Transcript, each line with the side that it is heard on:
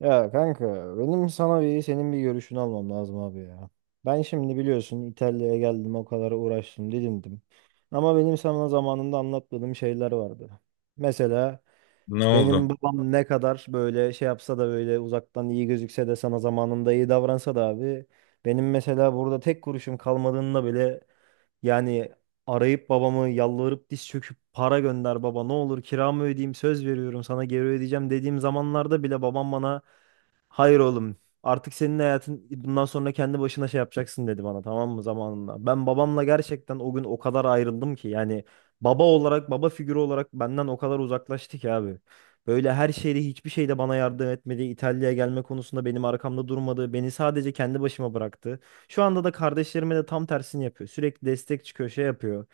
right: Ya kanka, benim sana bir senin bir görüşünü almam lazım abi ya. Ben şimdi biliyorsun İtalya'ya geldim, o kadar uğraştım, didindim. Ama benim sana zamanında anlatmadığım şeyler vardı. Mesela
left: Ne
right: benim
left: oldu?
right: babam ne kadar böyle şey yapsa da, böyle uzaktan iyi gözükse de, sana zamanında iyi davransa da abi. Benim mesela burada tek kuruşum kalmadığında bile, yani arayıp babamı, yalvarıp, diz çöküp, "Para gönder baba, ne olur kiramı ödeyeyim, söz veriyorum sana geri ödeyeceğim" dediğim zamanlarda bile babam bana, "Hayır oğlum. Artık senin hayatın, bundan sonra kendi başına şey yapacaksın" dedi bana, tamam mı, zamanında. Ben babamla gerçekten o gün o kadar ayrıldım ki, yani baba olarak, baba figürü olarak benden o kadar uzaklaştı ki abi. Böyle her şeyde, hiçbir şeyde bana yardım etmedi. İtalya'ya gelme konusunda benim arkamda durmadı. Beni sadece kendi başıma bıraktı. Şu anda da kardeşlerime de tam tersini yapıyor. Sürekli destek çıkıyor, şey yapıyor.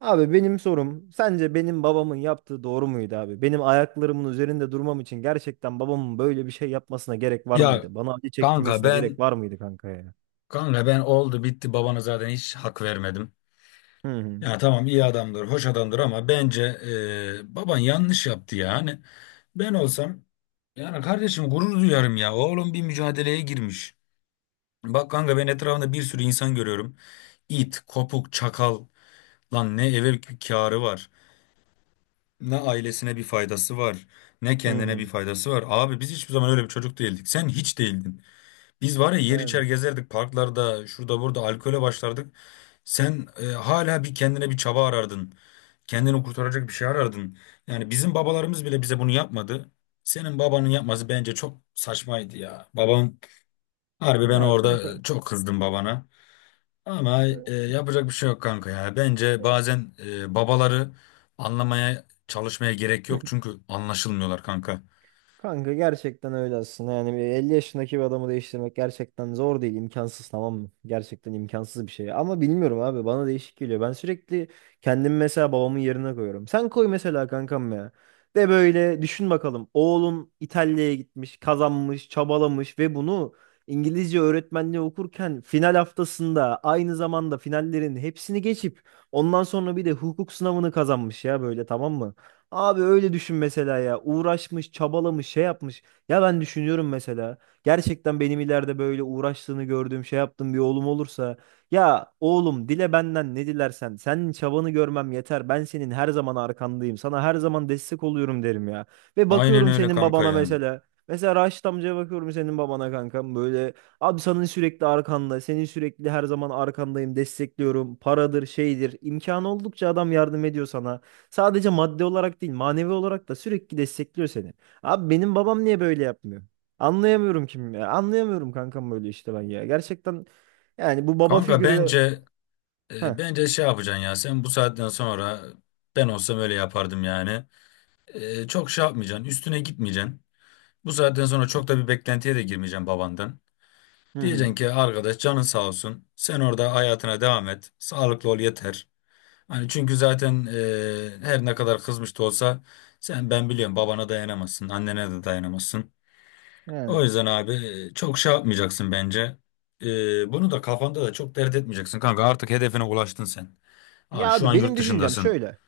right: Abi benim sorum, sence benim babamın yaptığı doğru muydu abi? Benim ayaklarımın üzerinde durmam için gerçekten babamın böyle bir şey yapmasına gerek var
left: Ya
right: mıydı? Bana acı
left: kanka
right: çektirmesine gerek
left: ben
right: var mıydı kanka ya?
left: kanka ben oldu bitti babana zaten hiç hak vermedim.
right: Hı hı.
left: Ya tamam iyi adamdır, hoş adamdır ama bence baban yanlış yaptı ya. Hani ben olsam yani kardeşim gurur duyarım ya. Oğlum bir mücadeleye girmiş. Bak kanka ben etrafında bir sürü insan görüyorum. İt, kopuk, çakal. Lan ne eve kârı var. Ne ailesine bir faydası var. Ne
right: Hı
left: kendine
right: hı.
left: bir faydası var. Abi biz hiçbir zaman öyle bir çocuk değildik. Sen hiç değildin. Biz var ya yer içer
right: Yani
left: gezerdik parklarda şurada burada alkole başlardık. Sen hala bir kendine bir çaba arardın. Kendini kurtaracak bir şey arardın. Yani bizim babalarımız bile bize bunu yapmadı. Senin babanın yapması bence çok saçmaydı ya. Babam harbi ben
right: ya
left: orada
right: kanka.
left: çok kızdım babana. Ama
right: Kanka,
left: yapacak bir şey yok kanka ya. Bence bazen babaları anlamaya çalışmaya gerek yok çünkü anlaşılmıyorlar kanka.
right: kanka gerçekten öyle aslında. Yani bir 50 yaşındaki bir adamı değiştirmek gerçekten zor değil, imkansız, tamam mı? Gerçekten imkansız bir şey. Ama bilmiyorum abi, bana değişik geliyor. Ben sürekli kendimi mesela babamın yerine koyuyorum. Sen koy mesela kankam ya. De böyle düşün bakalım. Oğlun İtalya'ya gitmiş, kazanmış, çabalamış ve bunu İngilizce öğretmenliği okurken final haftasında aynı zamanda finallerin hepsini geçip ondan sonra bir de hukuk sınavını kazanmış ya, böyle, tamam mı? Abi öyle düşün mesela ya. Uğraşmış, çabalamış, şey yapmış. Ya ben düşünüyorum mesela. Gerçekten benim ileride böyle uğraştığını gördüğüm, şey yaptığım bir oğlum olursa. Ya oğlum, dile benden ne dilersen. Senin çabanı görmem yeter. Ben senin her zaman arkandayım. Sana her zaman destek oluyorum derim ya. Ve
left: Aynen
right: bakıyorum
left: öyle
right: senin
left: kanka
right: babana
left: ya.
right: mesela. Mesela Raşit amcaya bakıyorum, senin babana kankam, böyle abi senin sürekli arkanda, senin sürekli her zaman arkandayım, destekliyorum, paradır şeydir, imkanı oldukça adam yardım ediyor sana. Sadece madde olarak değil, manevi olarak da sürekli destekliyor seni. Abi benim babam niye böyle yapmıyor? Anlayamıyorum kim ya. Anlayamıyorum kankam, böyle işte ben ya. Gerçekten yani bu baba
left: Kanka
right: figürü.
left: bence
right: Heh,
left: Bence şey yapacaksın ya sen bu saatten sonra ben olsam öyle yapardım yani. Çok şey yapmayacaksın üstüne gitmeyeceksin. Bu saatten sonra çok da bir beklentiye de girmeyeceksin babandan.
right: hı
left: Diyeceksin
right: hı.
left: ki arkadaş canın sağ olsun sen orada hayatına devam et sağlıklı ol yeter. Hani çünkü zaten her ne kadar kızmış da olsa sen ben biliyorum babana dayanamazsın annene de dayanamazsın.
right: Yani.
left: O yüzden abi çok şey yapmayacaksın bence. Bunu da kafanda da çok dert etmeyeceksin kanka artık hedefine ulaştın sen. Abi
right: Ya
left: şu
right: abi
left: an
right: benim
left: yurt
right: düşüncem
left: dışındasın.
right: şöyle.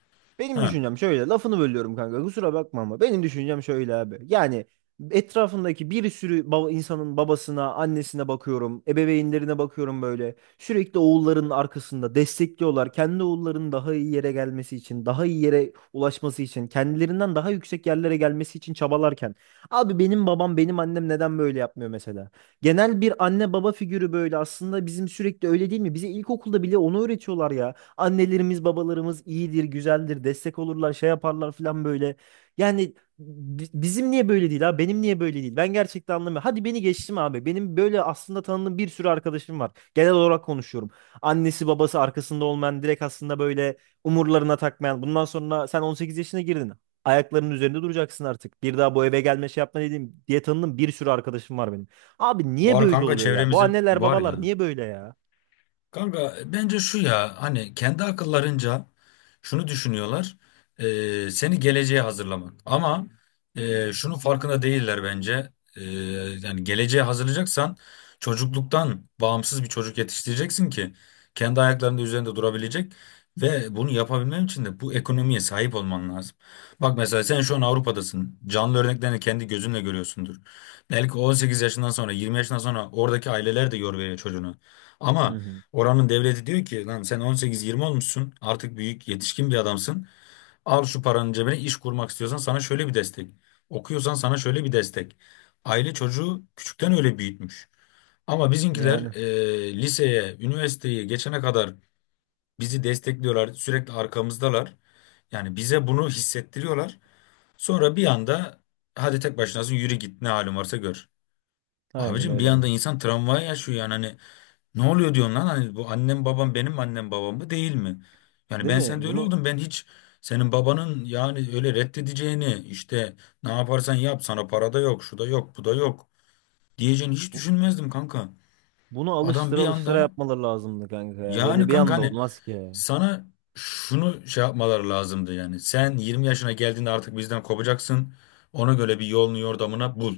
left: He.
right: Benim düşüncem şöyle. Lafını bölüyorum kanka, kusura bakma, ama benim düşüncem şöyle abi. Yani etrafındaki bir sürü baba, insanın babasına, annesine bakıyorum, ebeveynlerine bakıyorum böyle. Sürekli oğullarının arkasında destekliyorlar. Kendi oğullarının daha iyi yere gelmesi için, daha iyi yere ulaşması için, kendilerinden daha yüksek yerlere gelmesi için çabalarken, abi benim babam, benim annem neden böyle yapmıyor mesela? Genel bir anne baba figürü böyle aslında bizim, sürekli öyle değil mi? Bize ilkokulda bile onu öğretiyorlar ya. Annelerimiz, babalarımız iyidir, güzeldir, destek olurlar, şey yaparlar falan böyle. Yani bizim niye böyle değil abi? Benim niye böyle değil? Ben gerçekten anlamıyorum. Hadi beni geçtim abi. Benim böyle aslında tanıdığım bir sürü arkadaşım var. Genel olarak konuşuyorum. Annesi, babası arkasında olmayan, direkt aslında böyle umurlarına takmayan. "Bundan sonra sen 18 yaşına girdin. Ayaklarının üzerinde duracaksın artık. Bir daha bu eve gelme, şey yapma" dediğim diye tanıdığım bir sürü arkadaşım var benim. Abi niye
left: Var
right: böyle
left: kanka
right: oluyor ya? Bu
left: çevremizi
right: anneler
left: var
right: babalar
left: ya.
right: niye böyle ya?
left: Kanka bence şu ya hani kendi akıllarınca şunu düşünüyorlar seni geleceğe hazırlamak ama şunun farkında değiller bence yani geleceğe hazırlayacaksan çocukluktan bağımsız bir çocuk yetiştireceksin ki kendi ayaklarının üzerinde durabilecek ve bunu yapabilmen için de bu ekonomiye sahip olman lazım. Bak mesela sen şu an Avrupa'dasın canlı örneklerini kendi gözünle görüyorsundur belki 18 yaşından sonra 20 yaşından sonra oradaki aileler de yor veriyor çocuğuna
right: Hı
left: ama
right: hı.
left: oranın devleti diyor ki lan sen 18-20 olmuşsun artık büyük yetişkin bir adamsın. Al şu paranın cebine iş kurmak istiyorsan sana şöyle bir destek. Okuyorsan sana şöyle bir destek. Aile çocuğu küçükten öyle büyütmüş. Ama bizimkiler
right: Yani
left: liseye, üniversiteye geçene kadar bizi destekliyorlar, sürekli arkamızdalar. Yani bize bunu hissettiriyorlar. Sonra bir anda hadi tek başınasın yürü git ne halin varsa gör.
right: aynen
left: Abicim bir
right: öyle abi.
left: anda insan travmayı yaşıyor yani hani ne oluyor diyorsun lan? Hani bu annem babam benim annem babam mı değil mi? Yani
right: Değil
left: ben
right: mi?
left: sende öyle oldum. Ben hiç senin babanın yani öyle reddedeceğini işte ne yaparsan yap sana para da yok, şu da yok, bu da yok diyeceğini hiç
right: Bu-
left: düşünmezdim kanka.
right: Bunu
left: Adam
right: alıştıra
left: bir
right: alıştıra
left: anda
right: yapmaları lazımdı kanka ya.
left: yani
right: Böyle bir
left: kanka
right: anda
left: hani
right: olmaz ki ya.
left: sana şunu şey yapmaları lazımdı yani. Sen 20 yaşına geldiğinde artık bizden kopacaksın. Ona göre bir yolunu yordamına bul.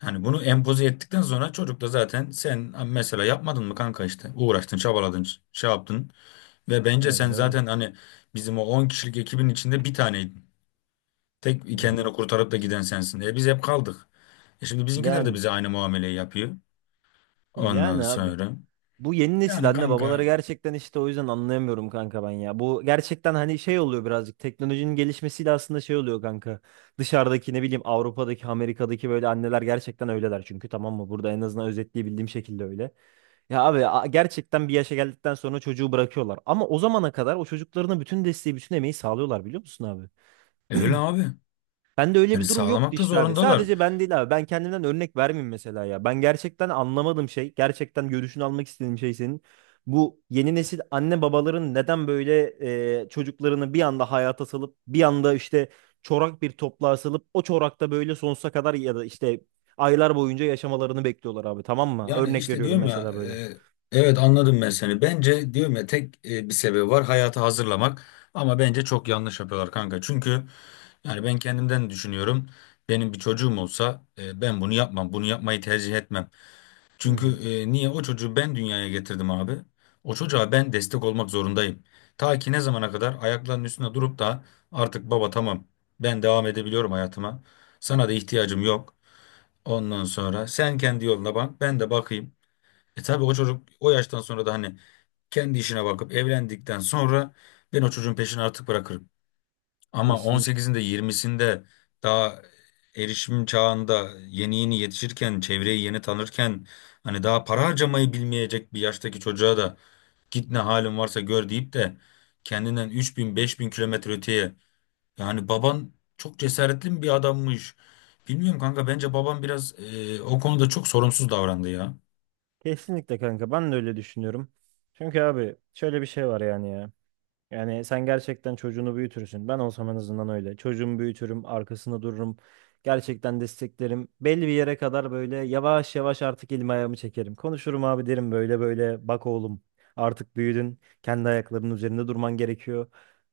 left: Hani bunu empoze ettikten sonra çocuk da zaten sen mesela yapmadın mı kanka işte uğraştın çabaladın şey yaptın. Ve bence sen
right: Aynen öyle.
left: zaten hani bizim o 10 kişilik ekibin içinde bir taneydin. Tek kendini kurtarıp da giden sensin. E biz hep kaldık. E şimdi bizimkiler de
right: Yani
left: bize aynı muameleyi yapıyor. Ondan
right: yani abi.
left: sonra.
right: Bu yeni nesil
left: Yani
right: anne babaları
left: kanka
right: gerçekten işte o yüzden anlayamıyorum kanka ben ya. Bu gerçekten hani şey oluyor, birazcık teknolojinin gelişmesiyle aslında şey oluyor kanka. Dışarıdaki ne bileyim Avrupa'daki, Amerika'daki böyle anneler gerçekten öyleler çünkü, tamam mı? Burada en azından özetleyebildiğim şekilde öyle. Ya abi gerçekten bir yaşa geldikten sonra çocuğu bırakıyorlar. Ama o zamana kadar o çocuklarına bütün desteği, bütün emeği sağlıyorlar, biliyor musun abi?
left: öyle abi.
right: Bende öyle
left: Yani
right: bir durum yoktu
left: sağlamak da
right: işte abi.
left: zorundalar.
right: Sadece ben değil abi. Ben kendimden örnek vermeyeyim mesela ya. Ben gerçekten anlamadım şey, gerçekten görüşünü almak istediğim şey senin. Bu yeni nesil anne babaların neden böyle, çocuklarını bir anda hayata salıp, bir anda işte çorak bir topluğa salıp, o çorakta böyle sonsuza kadar ya da işte aylar boyunca yaşamalarını bekliyorlar abi, tamam mı?
left: Yani
right: Örnek
left: işte
right: veriyorum
left: diyorum ya
right: mesela böyle.
left: evet anladım ben seni. Bence diyorum ya tek bir sebebi var hayatı hazırlamak. Ama bence çok yanlış yapıyorlar kanka. Çünkü yani ben kendimden düşünüyorum. Benim bir çocuğum olsa ben bunu yapmam. Bunu yapmayı tercih etmem.
right: Hı
left: Çünkü
right: hı.
left: niye o çocuğu ben dünyaya getirdim abi. O çocuğa ben destek olmak zorundayım. Ta ki ne zamana kadar ayaklarının üstünde durup da artık baba tamam ben devam edebiliyorum hayatıma. Sana da ihtiyacım yok. Ondan sonra sen kendi yoluna bak ben de bakayım. E tabii o çocuk o yaştan sonra da hani kendi işine bakıp evlendikten sonra ben o çocuğun peşini artık bırakırım. Ama
right: Kesinlikle.
left: 18'inde 20'sinde daha erişim çağında yeni yeni yetişirken, çevreyi yeni tanırken hani daha para harcamayı bilmeyecek bir yaştaki çocuğa da git ne halin varsa gör deyip de kendinden 3000 5000 kilometre öteye yani baban çok cesaretli bir adammış. Bilmiyorum kanka bence baban biraz o konuda çok sorumsuz davrandı ya.
right: Kesinlikle kanka, ben de öyle düşünüyorum. Çünkü abi şöyle bir şey var yani ya. Yani sen gerçekten çocuğunu büyütürsün. Ben olsam en azından öyle. Çocuğumu büyütürüm, arkasında dururum. Gerçekten desteklerim. Belli bir yere kadar böyle yavaş yavaş artık elimi ayağımı çekerim. Konuşurum abi, derim böyle böyle. Bak oğlum, artık büyüdün. Kendi ayaklarının üzerinde durman gerekiyor.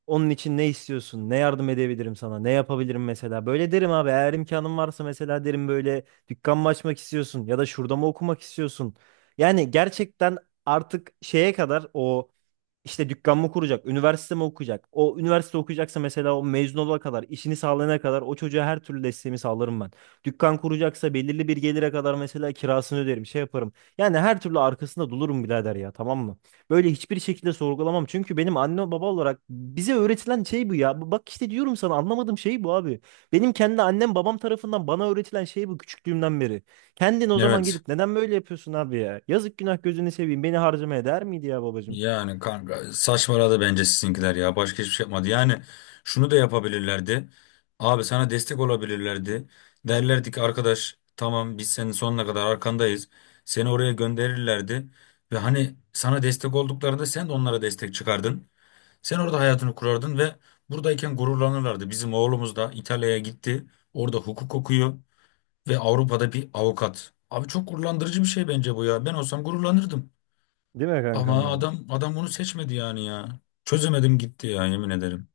right: Onun için ne istiyorsun? Ne yardım edebilirim sana? Ne yapabilirim mesela? Böyle derim abi. Eğer imkanım varsa mesela derim, böyle dükkan mı açmak istiyorsun? Ya da şurada mı okumak istiyorsun? Yani gerçekten artık şeye kadar o işte, dükkan mı kuracak, üniversite mi okuyacak? O üniversite okuyacaksa mesela o mezun olana kadar, işini sağlayana kadar o çocuğa her türlü desteğimi sağlarım ben. Dükkan kuracaksa belirli bir gelire kadar mesela kirasını öderim, şey yaparım. Yani her türlü arkasında dolurum birader ya, tamam mı? Böyle hiçbir şekilde sorgulamam. Çünkü benim anne baba olarak bize öğretilen şey bu ya. Bak işte, diyorum sana, anlamadığım şey bu abi. Benim kendi annem babam tarafından bana öğretilen şey bu küçüklüğümden beri. Kendin o zaman
left: Evet.
right: gidip neden böyle yapıyorsun abi ya? Yazık, günah, gözünü seveyim, beni harcamaya değer miydi ya babacığım?
left: Yani kanka saçmaladı bence sizinkiler ya. Başka hiçbir şey yapmadı. Yani şunu da yapabilirlerdi. Abi sana destek olabilirlerdi. Derlerdi ki arkadaş tamam biz senin sonuna kadar arkandayız. Seni oraya gönderirlerdi. Ve hani sana destek olduklarında sen de onlara destek çıkardın. Sen orada hayatını kurardın ve buradayken gururlanırlardı. Bizim oğlumuz da İtalya'ya gitti. Orada hukuk okuyor ve Avrupa'da bir avukat. Abi çok gururlandırıcı bir şey bence bu ya. Ben olsam gururlanırdım.
right: Değil mi
left: Ama
right: kankam ya?
left: adam adam bunu seçmedi yani ya. Çözemedim gitti ya yemin ederim.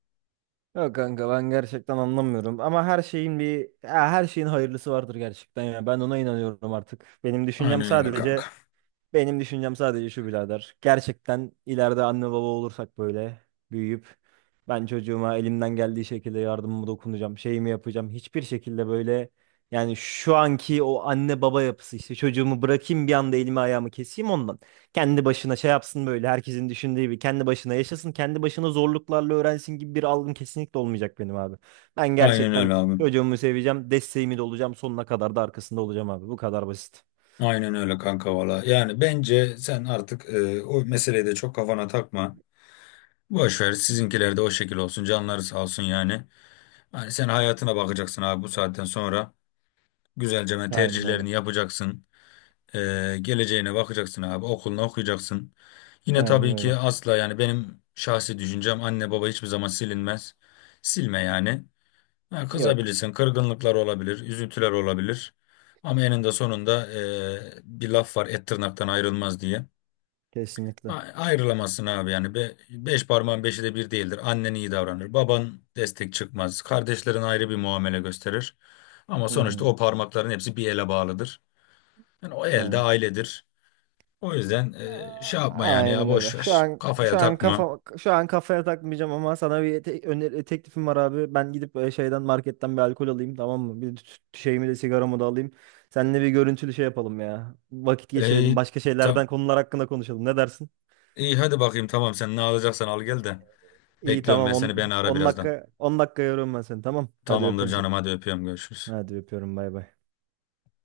right: Yok kanka, ben gerçekten anlamıyorum, ama her şeyin bir, ya her şeyin hayırlısı vardır gerçekten ya. Ben ona inanıyorum artık.
left: Aynen öyle kanka.
right: Benim düşüncem sadece şu birader. Gerçekten ileride anne baba olursak böyle büyüyüp, ben çocuğuma elimden geldiği şekilde yardımımı dokunacağım, şeyimi yapacağım. Hiçbir şekilde böyle, yani şu anki o anne baba yapısı işte, çocuğumu bırakayım bir anda, elimi ayağımı keseyim ondan. Kendi başına şey yapsın, böyle herkesin düşündüğü gibi kendi başına yaşasın, kendi başına zorluklarla öğrensin gibi bir algım kesinlikle olmayacak benim abi. Ben
left: Aynen
right: gerçekten
left: öyle abim.
right: çocuğumu seveceğim, desteğimi de olacağım, sonuna kadar da arkasında olacağım abi. Bu kadar basit.
left: Aynen öyle kanka valla. Yani bence sen artık o meseleyi de çok kafana takma. Boş ver sizinkiler de o şekil olsun. Canları sağ olsun yani. Hani sen hayatına bakacaksın abi bu saatten sonra. Güzelce ben
right: Aynen öyle.
left: tercihlerini yapacaksın. Geleceğine bakacaksın abi. Okulunu okuyacaksın. Yine
right: Aynen
left: tabii ki
right: öyle.
left: asla yani benim şahsi düşüncem anne baba hiçbir zaman silinmez. Silme yani. Ha,
right: Yok.
left: kızabilirsin, kırgınlıklar olabilir, üzüntüler olabilir. Ama eninde sonunda bir laf var, et tırnaktan ayrılmaz diye.
right: Kesinlikle.
left: Ayrılamazsın abi yani. Beş parmağın beşi de bir değildir. Annen iyi davranır, baban destek çıkmaz, kardeşlerin ayrı bir muamele gösterir. Ama
right: Hı
left: sonuçta
right: hı.
left: o parmakların hepsi bir ele bağlıdır. Yani o el de
right: Yani.
left: ailedir. O yüzden şey yapma yani ya
right: Aynen öyle.
left: boş
right: Şu
left: ver.
right: an
left: Kafaya
right: şu an
left: takma.
right: kafa şu an kafaya takmayacağım, ama sana bir öneri, teklifim var abi. Ben gidip şeyden, marketten bir alkol alayım, tamam mı? Bir şeyimi de, sigaramı da alayım. Seninle bir görüntülü şey yapalım ya. Vakit geçirelim.
left: Ey,
right: Başka şeylerden,
left: tam,
right: konular hakkında konuşalım. Ne dersin?
left: iyi hadi bakayım tamam sen ne alacaksan al gel de.
right: İyi,
left: Bekliyorum
right: tamam,
left: ben seni beni
right: 10
left: ara
right: 10
left: birazdan.
right: dakika, 10 dakika yoruyorum ben seni, tamam. Hadi
left: Tamamdır
right: öpüyorum seni.
left: canım hadi öpüyorum görüşürüz.
right: Hadi öpüyorum, bay bay.